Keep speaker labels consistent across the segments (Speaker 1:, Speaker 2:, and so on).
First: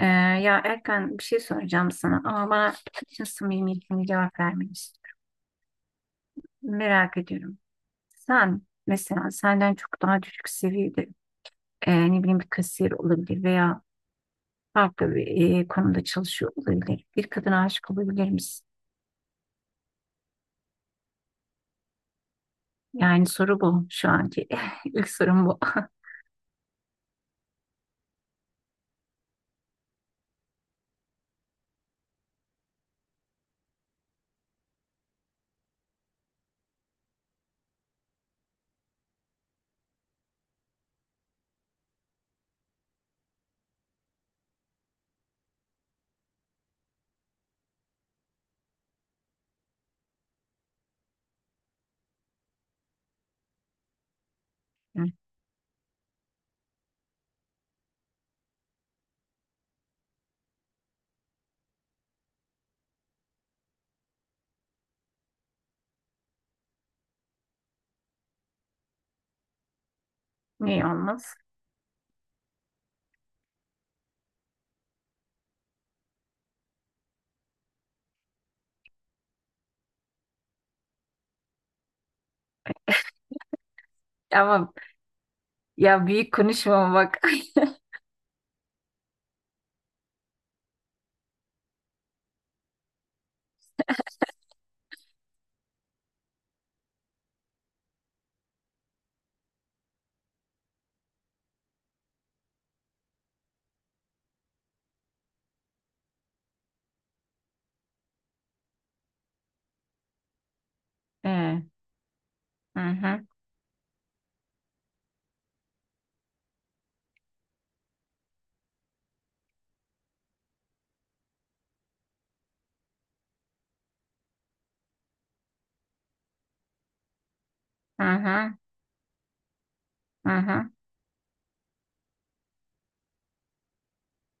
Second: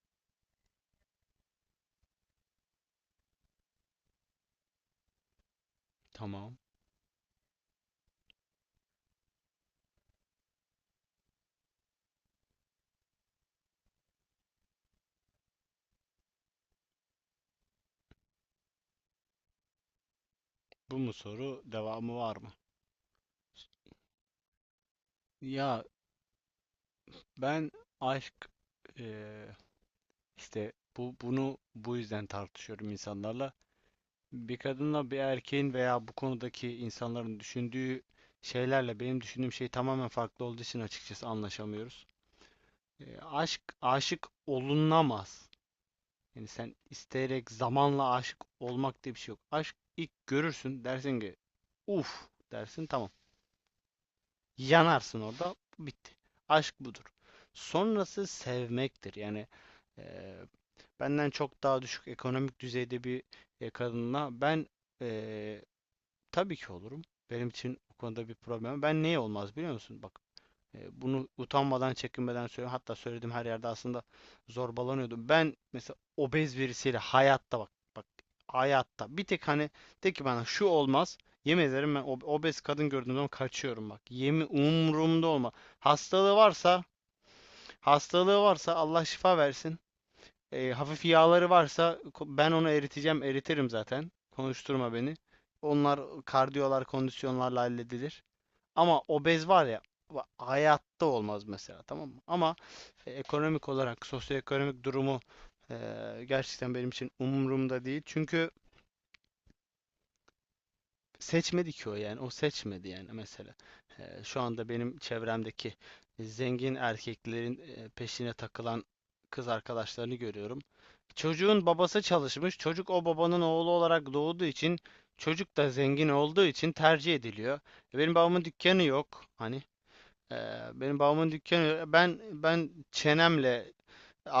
Speaker 1: Ee, Ya Erkan bir şey soracağım sana ama bana bütün samimiyetimle cevap vermelisin.
Speaker 2: Tamam.
Speaker 1: Merak ediyorum. Sen mesela senden çok daha düşük seviyede ne bileyim bir kasiyer olabilir veya farklı bir konumda çalışıyor olabilir. Bir kadına aşık olabilir misin?
Speaker 2: Bu mu soru? Devamı var mı?
Speaker 1: Yani soru bu şu anki. İlk sorum bu.
Speaker 2: Ya ben aşk eee, işte bu yüzden tartışıyorum insanlarla. Bir kadınla bir erkeğin veya bu konudaki insanların düşündüğü şeylerle benim düşündüğüm şey tamamen farklı olduğu için açıkçası anlaşamıyoruz. Aşk Aşık olunamaz. Yani sen isteyerek zamanla aşık olmak diye bir şey yok. Aşk, ilk görürsün, dersin ki uf, dersin tamam.
Speaker 1: Hı.
Speaker 2: Yanarsın orada. Bitti. Aşk budur. Sonrası sevmektir. Yani eee, benden çok daha düşük ekonomik düzeyde bir kadınla ben eee, tabii ki olurum. Benim için bu konuda bir problem. Ben neye olmaz biliyor musun? Bak.
Speaker 1: Niye
Speaker 2: Bunu
Speaker 1: olmaz?
Speaker 2: utanmadan, çekinmeden söylüyorum. Hatta söylediğim her yerde aslında zorbalanıyordum. Ben mesela obez birisiyle hayatta, bak bak, hayatta bir tek, hani, de ki bana şu olmaz. Yemin ederim ben obez kadın gördüğüm zaman kaçıyorum bak. Yemin,
Speaker 1: Ama
Speaker 2: umurumda olma.
Speaker 1: ya büyük
Speaker 2: Hastalığı varsa,
Speaker 1: konuşma bak.
Speaker 2: hastalığı varsa Allah şifa versin. Hafif yağları varsa ben onu eriteceğim, eritirim zaten. Konuşturma beni. Onlar kardiyolar, kondisyonlarla halledilir. Ama obez var ya, hayatta olmaz mesela, tamam mı? Ama ekonomik olarak sosyoekonomik durumu e, gerçekten benim için umurumda değil. Çünkü
Speaker 1: Ee,
Speaker 2: seçmedi ki o, yani o
Speaker 1: hı
Speaker 2: seçmedi yani
Speaker 1: hı,
Speaker 2: mesela. Şu anda benim çevremdeki zengin erkeklerin peşine takılan kız arkadaşlarını görüyorum. Çocuğun babası çalışmış. Çocuk o babanın oğlu olarak doğduğu için, çocuk da zengin olduğu için tercih ediliyor.
Speaker 1: hı
Speaker 2: Benim babamın
Speaker 1: hı,
Speaker 2: dükkanı yok. Hani.
Speaker 1: hı hı.
Speaker 2: Benim babamın dükkanı ben çenemle,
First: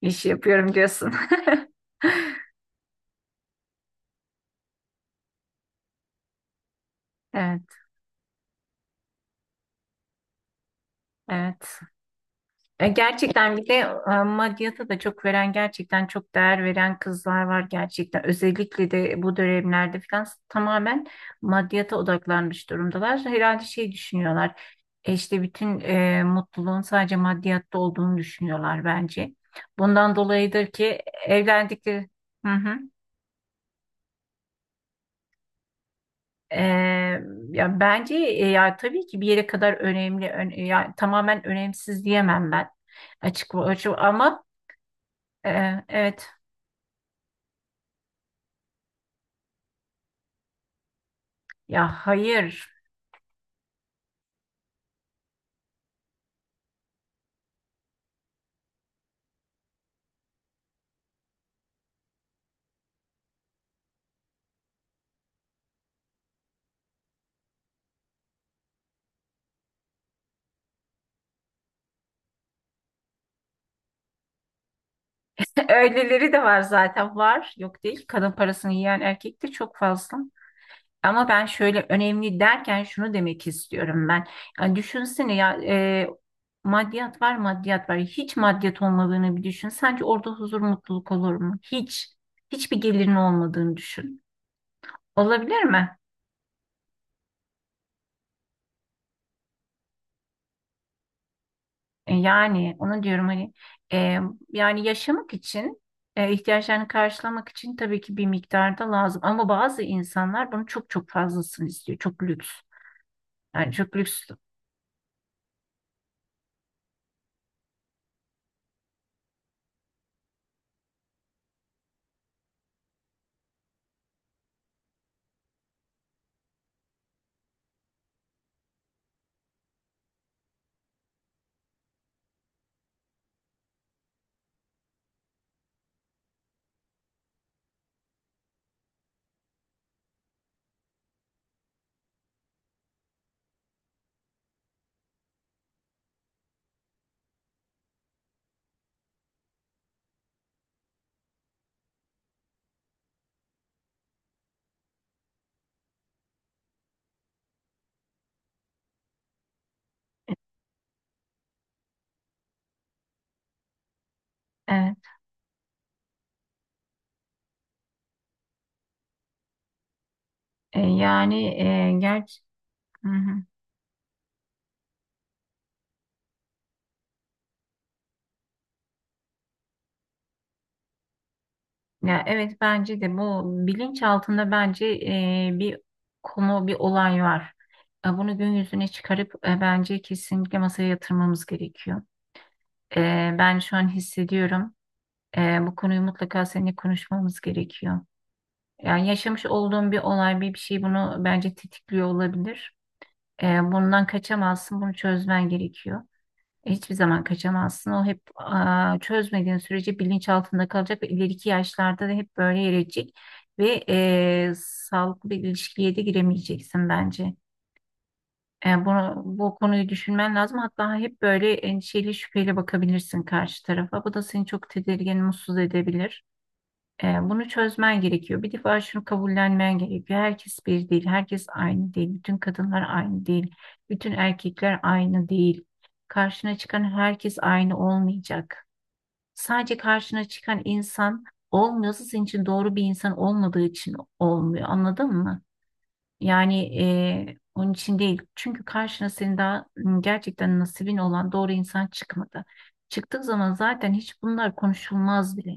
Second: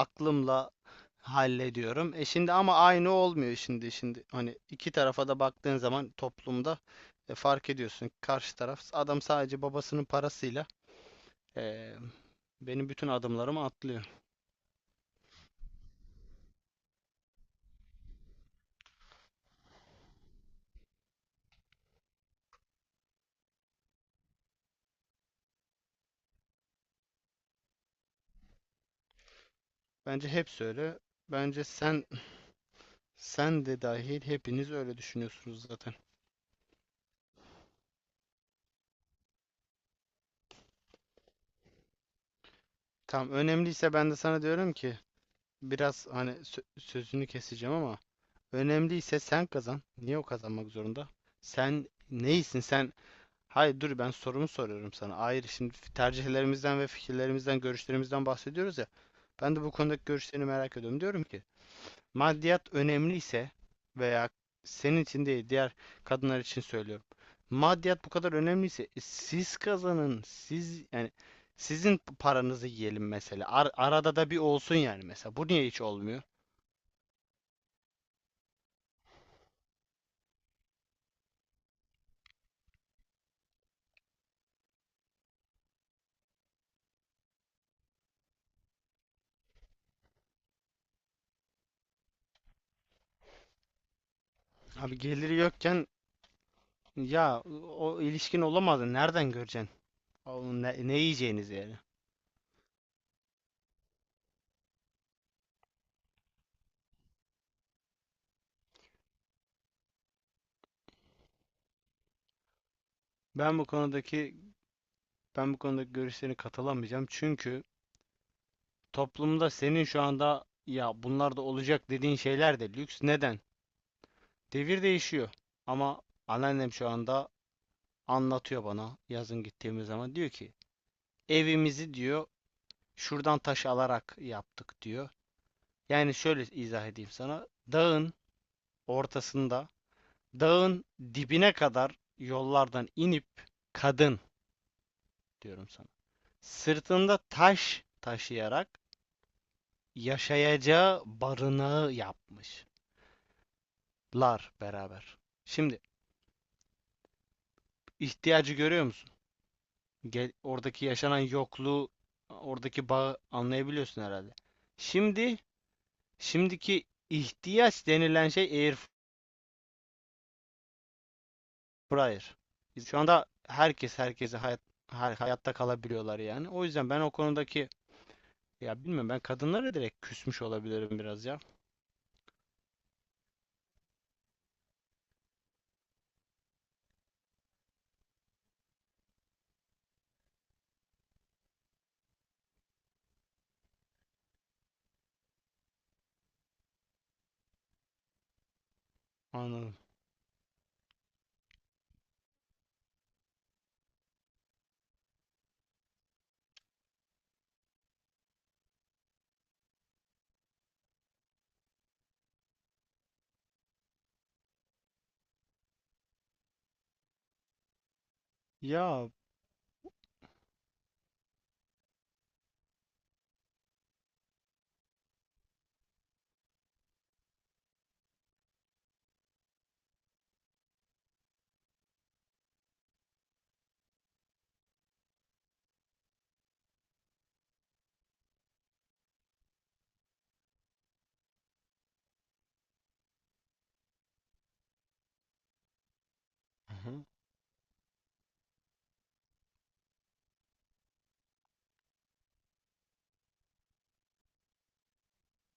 Speaker 1: İş yapıyorum diyorsun.
Speaker 2: hallediyorum. Şimdi ama aynı olmuyor. Şimdi, hani iki tarafa da baktığın zaman toplumda
Speaker 1: Evet,
Speaker 2: fark ediyorsun. Karşı taraf adam sadece babasının parasıyla
Speaker 1: evet.
Speaker 2: e, benim bütün
Speaker 1: Gerçekten
Speaker 2: adımlarımı
Speaker 1: bir de
Speaker 2: atlıyor.
Speaker 1: maddiyata da çok veren, gerçekten çok değer veren kızlar var gerçekten. Özellikle de bu dönemlerde falan tamamen maddiyata odaklanmış durumdalar. Herhalde şey düşünüyorlar, işte bütün mutluluğun sadece maddiyatta olduğunu düşünüyorlar bence. Bundan
Speaker 2: Bence hepsi
Speaker 1: dolayıdır
Speaker 2: öyle.
Speaker 1: ki
Speaker 2: Bence
Speaker 1: evlendikleri... Hı hı.
Speaker 2: sen de dahil hepiniz öyle düşünüyorsunuz zaten.
Speaker 1: E, Ya bence ya tabii ki bir yere kadar önemli, ya tamamen önemsiz diyemem ben
Speaker 2: Tamam,
Speaker 1: açık açık
Speaker 2: önemliyse ben de sana
Speaker 1: ama
Speaker 2: diyorum ki, biraz
Speaker 1: evet.
Speaker 2: hani, sözünü keseceğim ama, önemliyse sen kazan. Niye o kazanmak zorunda?
Speaker 1: Ya
Speaker 2: Sen neysin?
Speaker 1: hayır.
Speaker 2: Sen, hayır, dur, ben sorumu soruyorum sana. Hayır, şimdi tercihlerimizden ve fikirlerimizden, görüşlerimizden bahsediyoruz ya. Ben de bu konudaki görüşlerini merak ediyorum. Diyorum ki, maddiyat önemliyse, veya senin için değil, diğer kadınlar için söylüyorum. Maddiyat bu kadar önemliyse siz kazanın. Siz, yani sizin paranızı yiyelim mesela. Arada da bir olsun yani, mesela. Bu niye hiç olmuyor?
Speaker 1: Öyleleri de var zaten var. Yok değil. Kadın parasını yiyen erkek de çok fazla. Ama ben şöyle önemli derken şunu demek istiyorum ben. Yani düşünsene ya maddiyat var maddiyat var. Hiç maddiyat olmadığını bir düşün. Sence orada huzur mutluluk olur mu? Hiç. Hiçbir gelirin olmadığını düşün.
Speaker 2: Abi, geliri
Speaker 1: Olabilir
Speaker 2: yokken,
Speaker 1: mi?
Speaker 2: ya o ilişkin olamazdı. Nereden göreceksin? Onun ne yiyeceğiniz yani?
Speaker 1: Yani onu diyorum hani, e, yani yaşamak için ihtiyaçlarını karşılamak için tabii ki bir miktarda lazım ama bazı insanlar bunu çok çok fazlasını istiyor, çok lüks
Speaker 2: Ben bu
Speaker 1: yani, çok lüks.
Speaker 2: konudaki Ben bu konudaki görüşlerine katılamayacağım. Çünkü toplumda senin şu anda ya bunlar da olacak dediğin şeyler de lüks. Neden? Devir değişiyor. Ama anneannem şu anda anlatıyor bana, yazın gittiğimiz zaman diyor ki, evimizi, diyor, şuradan taş alarak yaptık, diyor. Yani şöyle izah edeyim sana. Dağın ortasında Dağın dibine kadar yollardan inip kadın, diyorum sana, sırtında taş taşıyarak yaşayacağı barınağı yapmışlar beraber. Şimdi, ihtiyacı görüyor musun? Gel,
Speaker 1: E,
Speaker 2: oradaki yaşanan yokluğu, oradaki bağı anlayabiliyorsun herhalde.
Speaker 1: evet.
Speaker 2: Şimdi, şimdiki ihtiyaç denilen şey air
Speaker 1: Yani
Speaker 2: fryer.
Speaker 1: gerçi
Speaker 2: Şu
Speaker 1: hı
Speaker 2: anda
Speaker 1: hı.
Speaker 2: herkes herkese, hayatta kalabiliyorlar yani. O yüzden ben o konudaki, ya bilmiyorum, ben kadınlara direkt küsmüş olabilirim biraz ya.
Speaker 1: Ya evet, bence de bu bilinç altında bence bir konu bir olay var. Bunu gün yüzüne çıkarıp bence kesinlikle masaya yatırmamız gerekiyor. Ben şu an hissediyorum. Bu konuyu mutlaka seninle konuşmamız gerekiyor. Yani yaşamış
Speaker 2: Anladım.
Speaker 1: olduğun bir olay, bir şey bunu bence tetikliyor olabilir. Bundan kaçamazsın, bunu çözmen gerekiyor. Hiçbir zaman kaçamazsın. O hep, çözmediğin sürece bilinç altında kalacak ve ileriki yaşlarda da hep böyle yer edecek. Ve sağlıklı bir ilişkiye de giremeyeceksin bence. Yani
Speaker 2: Ya.
Speaker 1: bunu, bu konuyu düşünmen lazım. Hatta hep böyle endişeli, şüpheyle bakabilirsin karşı tarafa. Bu da seni çok tedirgin, mutsuz edebilir. Bunu çözmen gerekiyor. Bir defa şunu kabullenmen gerekiyor. Herkes bir değil, herkes aynı değil. Bütün kadınlar aynı değil, bütün erkekler aynı değil. Karşına çıkan herkes aynı olmayacak. Sadece karşına çıkan insan olmuyorsa senin için doğru bir insan olmadığı için olmuyor. Anladın mı? Yani
Speaker 2: Hı.
Speaker 1: onun için değil. Çünkü karşına senin daha gerçekten nasibin olan doğru insan çıkmadı. Çıktığı zaman zaten hiç bunlar konuşulmaz bile.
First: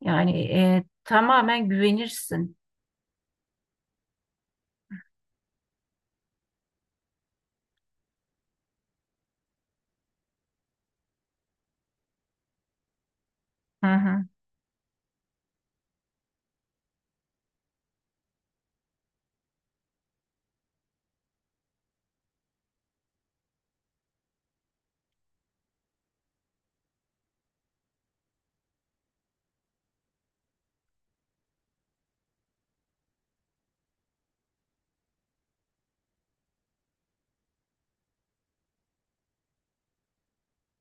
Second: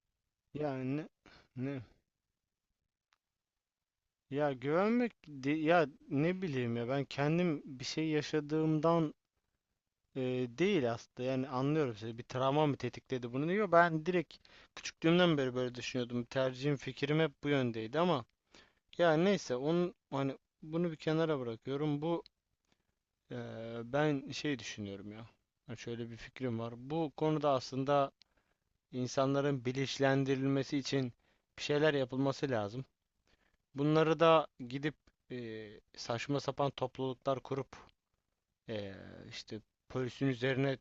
Speaker 1: Yani
Speaker 2: Ya ne
Speaker 1: tamamen
Speaker 2: ne
Speaker 1: güvenirsin.
Speaker 2: ya güvenmek, ya ne bileyim, ya ben kendim bir şey yaşadığımdan e, değil aslında, yani anlıyorum sizi, bir travma mı tetikledi bunu diyor,
Speaker 1: Hı
Speaker 2: ben
Speaker 1: hı.
Speaker 2: direkt küçüklüğümden beri böyle düşünüyordum, tercihim fikrim hep bu yöndeydi ama, ya neyse, onun hani bunu bir kenara bırakıyorum, bu e, ben şey düşünüyorum ya. Ha, şöyle bir fikrim var bu konuda aslında, insanların bilinçlendirilmesi için bir şeyler yapılması lazım. Bunları da gidip saçma sapan topluluklar kurup e, işte polisin üzerine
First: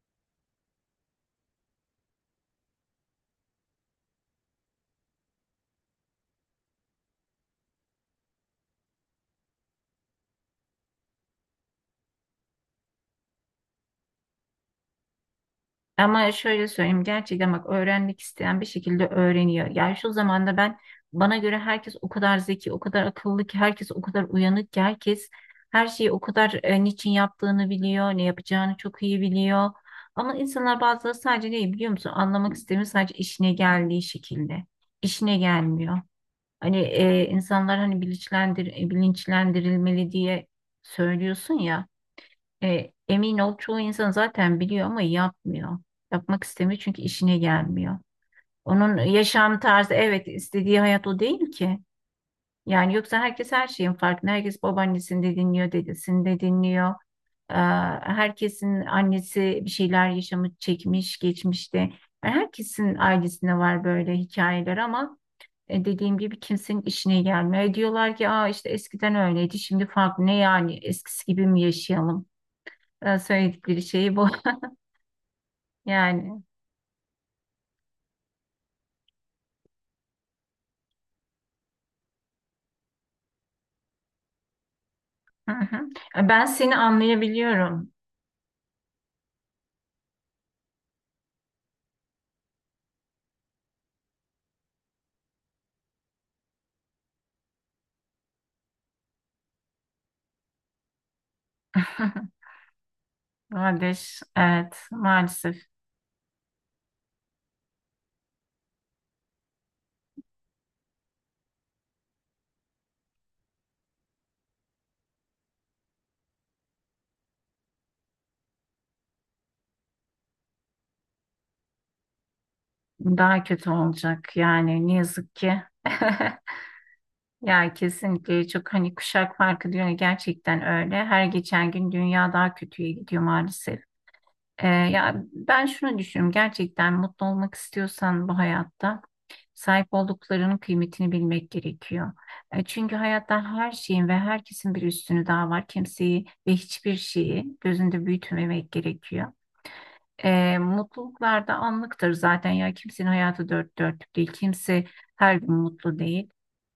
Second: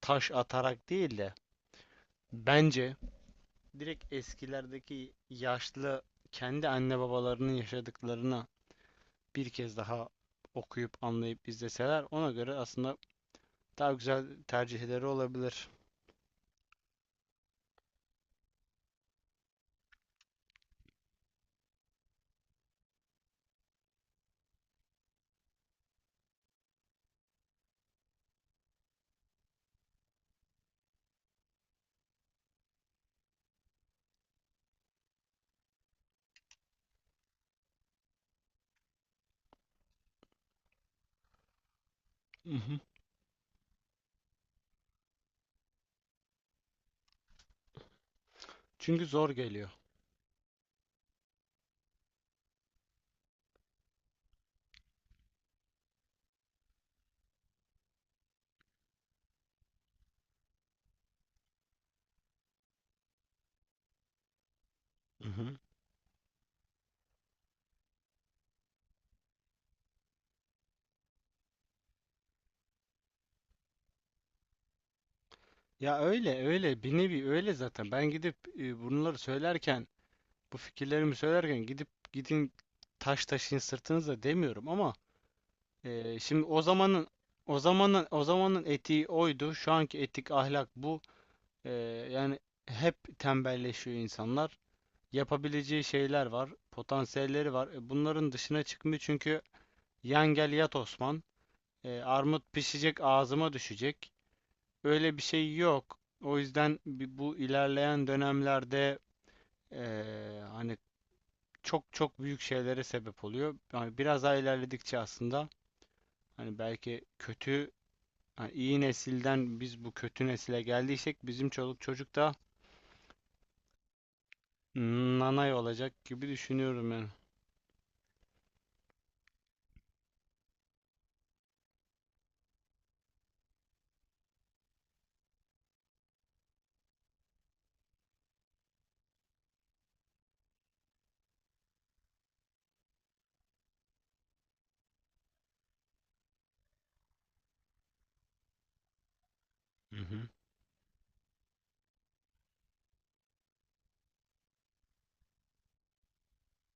Speaker 2: taş atarak değil de, bence direkt eskilerdeki yaşlı kendi anne babalarının yaşadıklarına bir kez daha okuyup, anlayıp, izleseler, ona göre aslında daha güzel tercihleri olabilir.
Speaker 1: Ama şöyle söyleyeyim, gerçekten bak, öğrenmek isteyen bir şekilde öğreniyor. Yani şu zamanda ben, bana göre herkes o kadar zeki, o kadar akıllı ki, herkes o kadar uyanık ki, herkes her şeyi o kadar niçin yaptığını biliyor, ne yapacağını çok iyi biliyor. Ama insanlar bazıları sadece neyi biliyor musun? Anlamak istemiyor sadece işine geldiği şekilde. İşine gelmiyor. Hani insanlar hani bilinçlendirilmeli diye söylüyorsun ya.
Speaker 2: Hı hı.
Speaker 1: Emin ol çoğu insan zaten biliyor ama yapmıyor. Yapmak istemiyor çünkü işine gelmiyor. Onun
Speaker 2: Çünkü zor
Speaker 1: yaşam
Speaker 2: geliyor.
Speaker 1: tarzı, evet, istediği hayat o değil ki. Yani yoksa herkes her şeyin farkında. Herkes babaannesini de dinliyor, dedesini de dinliyor. Ee, Herkesin annesi bir şeyler yaşamı çekmiş geçmişte. Yani herkesin ailesinde var böyle hikayeler ama
Speaker 2: Mhm.
Speaker 1: dediğim gibi kimsenin işine gelmiyor. Diyorlar ki işte eskiden öyleydi şimdi farklı, ne yani eskisi gibi mi yaşayalım? Söyledikleri şey bu.
Speaker 2: Ya
Speaker 1: Yani
Speaker 2: öyle, öyle bir nevi öyle zaten. Ben gidip bunları söylerken, bu fikirlerimi söylerken gidip, gidin taş taşın sırtınıza demiyorum ama
Speaker 1: hı hı.
Speaker 2: şimdi
Speaker 1: Ben seni anlayabiliyorum.
Speaker 2: o zamanın etiği oydu. Şu anki etik ahlak bu. E, Yani hep tembelleşiyor insanlar. Yapabileceği şeyler var, potansiyelleri var. Bunların dışına çıkmıyor çünkü yan gel yat Osman. Armut pişecek, ağzıma düşecek.
Speaker 1: Kardeş, evet
Speaker 2: Öyle bir şey
Speaker 1: maalesef
Speaker 2: yok. O yüzden bu ilerleyen dönemlerde hani çok çok büyük şeylere sebep oluyor. Yani biraz daha ilerledikçe aslında, hani belki kötü, hani iyi nesilden biz bu kötü nesile geldiysek, bizim çoluk çocuk da
Speaker 1: daha kötü olacak yani ne yazık
Speaker 2: nanay
Speaker 1: ki.
Speaker 2: olacak gibi düşünüyorum yani.
Speaker 1: Ya kesinlikle, çok, hani kuşak farkı diyor ya, gerçekten öyle. Her geçen gün dünya daha kötüye gidiyor maalesef. Ya ben şunu düşünüyorum. Gerçekten mutlu olmak istiyorsan bu hayatta sahip olduklarının kıymetini bilmek gerekiyor. Çünkü hayatta her şeyin ve herkesin bir üstünü daha var. Kimseyi ve hiçbir şeyi gözünde büyütmemek gerekiyor.
Speaker 2: Hı hı.
Speaker 1: Mutluluklar da anlıktır zaten, ya kimsenin hayatı dört dörtlük değil, kimse her gün mutlu değil.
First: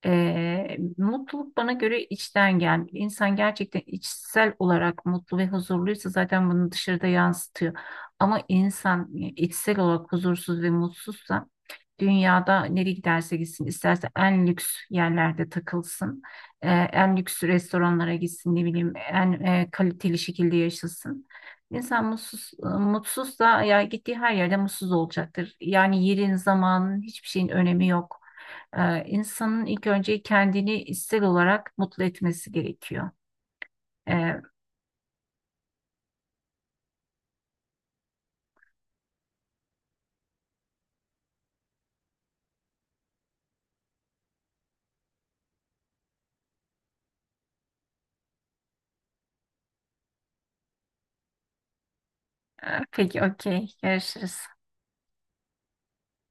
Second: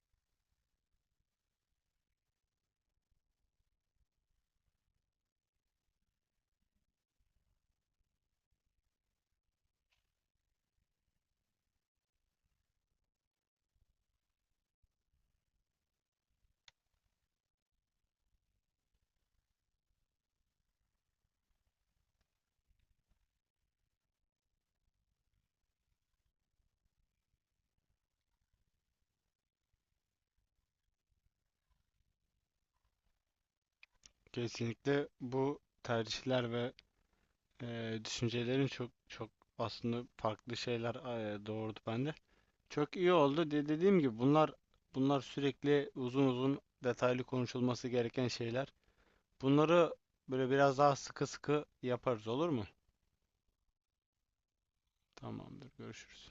Speaker 1: Mutluluk bana göre içten gel, insan gerçekten içsel olarak mutlu ve huzurluysa zaten bunu dışarıda yansıtıyor, ama insan içsel olarak huzursuz ve mutsuzsa dünyada nereye giderse gitsin, isterse en lüks yerlerde takılsın, en lüks restoranlara gitsin, ne bileyim en kaliteli şekilde yaşasın, İnsan mutsuz, mutsuz da, ya gittiği her yerde mutsuz olacaktır. Yani yerin, zamanın, hiçbir şeyin önemi yok. İnsanın ilk önce kendini içsel olarak mutlu etmesi gerekiyor. Ee,
Speaker 2: Kesinlikle bu tercihler ve düşüncelerin çok çok aslında farklı şeyler doğurdu bende. Çok iyi oldu. Dediğim gibi bunlar sürekli uzun uzun detaylı konuşulması gereken şeyler. Bunları böyle biraz daha sıkı sıkı yaparız, olur mu?
Speaker 1: peki, okey. Görüşürüz.
Speaker 2: Tamamdır. Görüşürüz.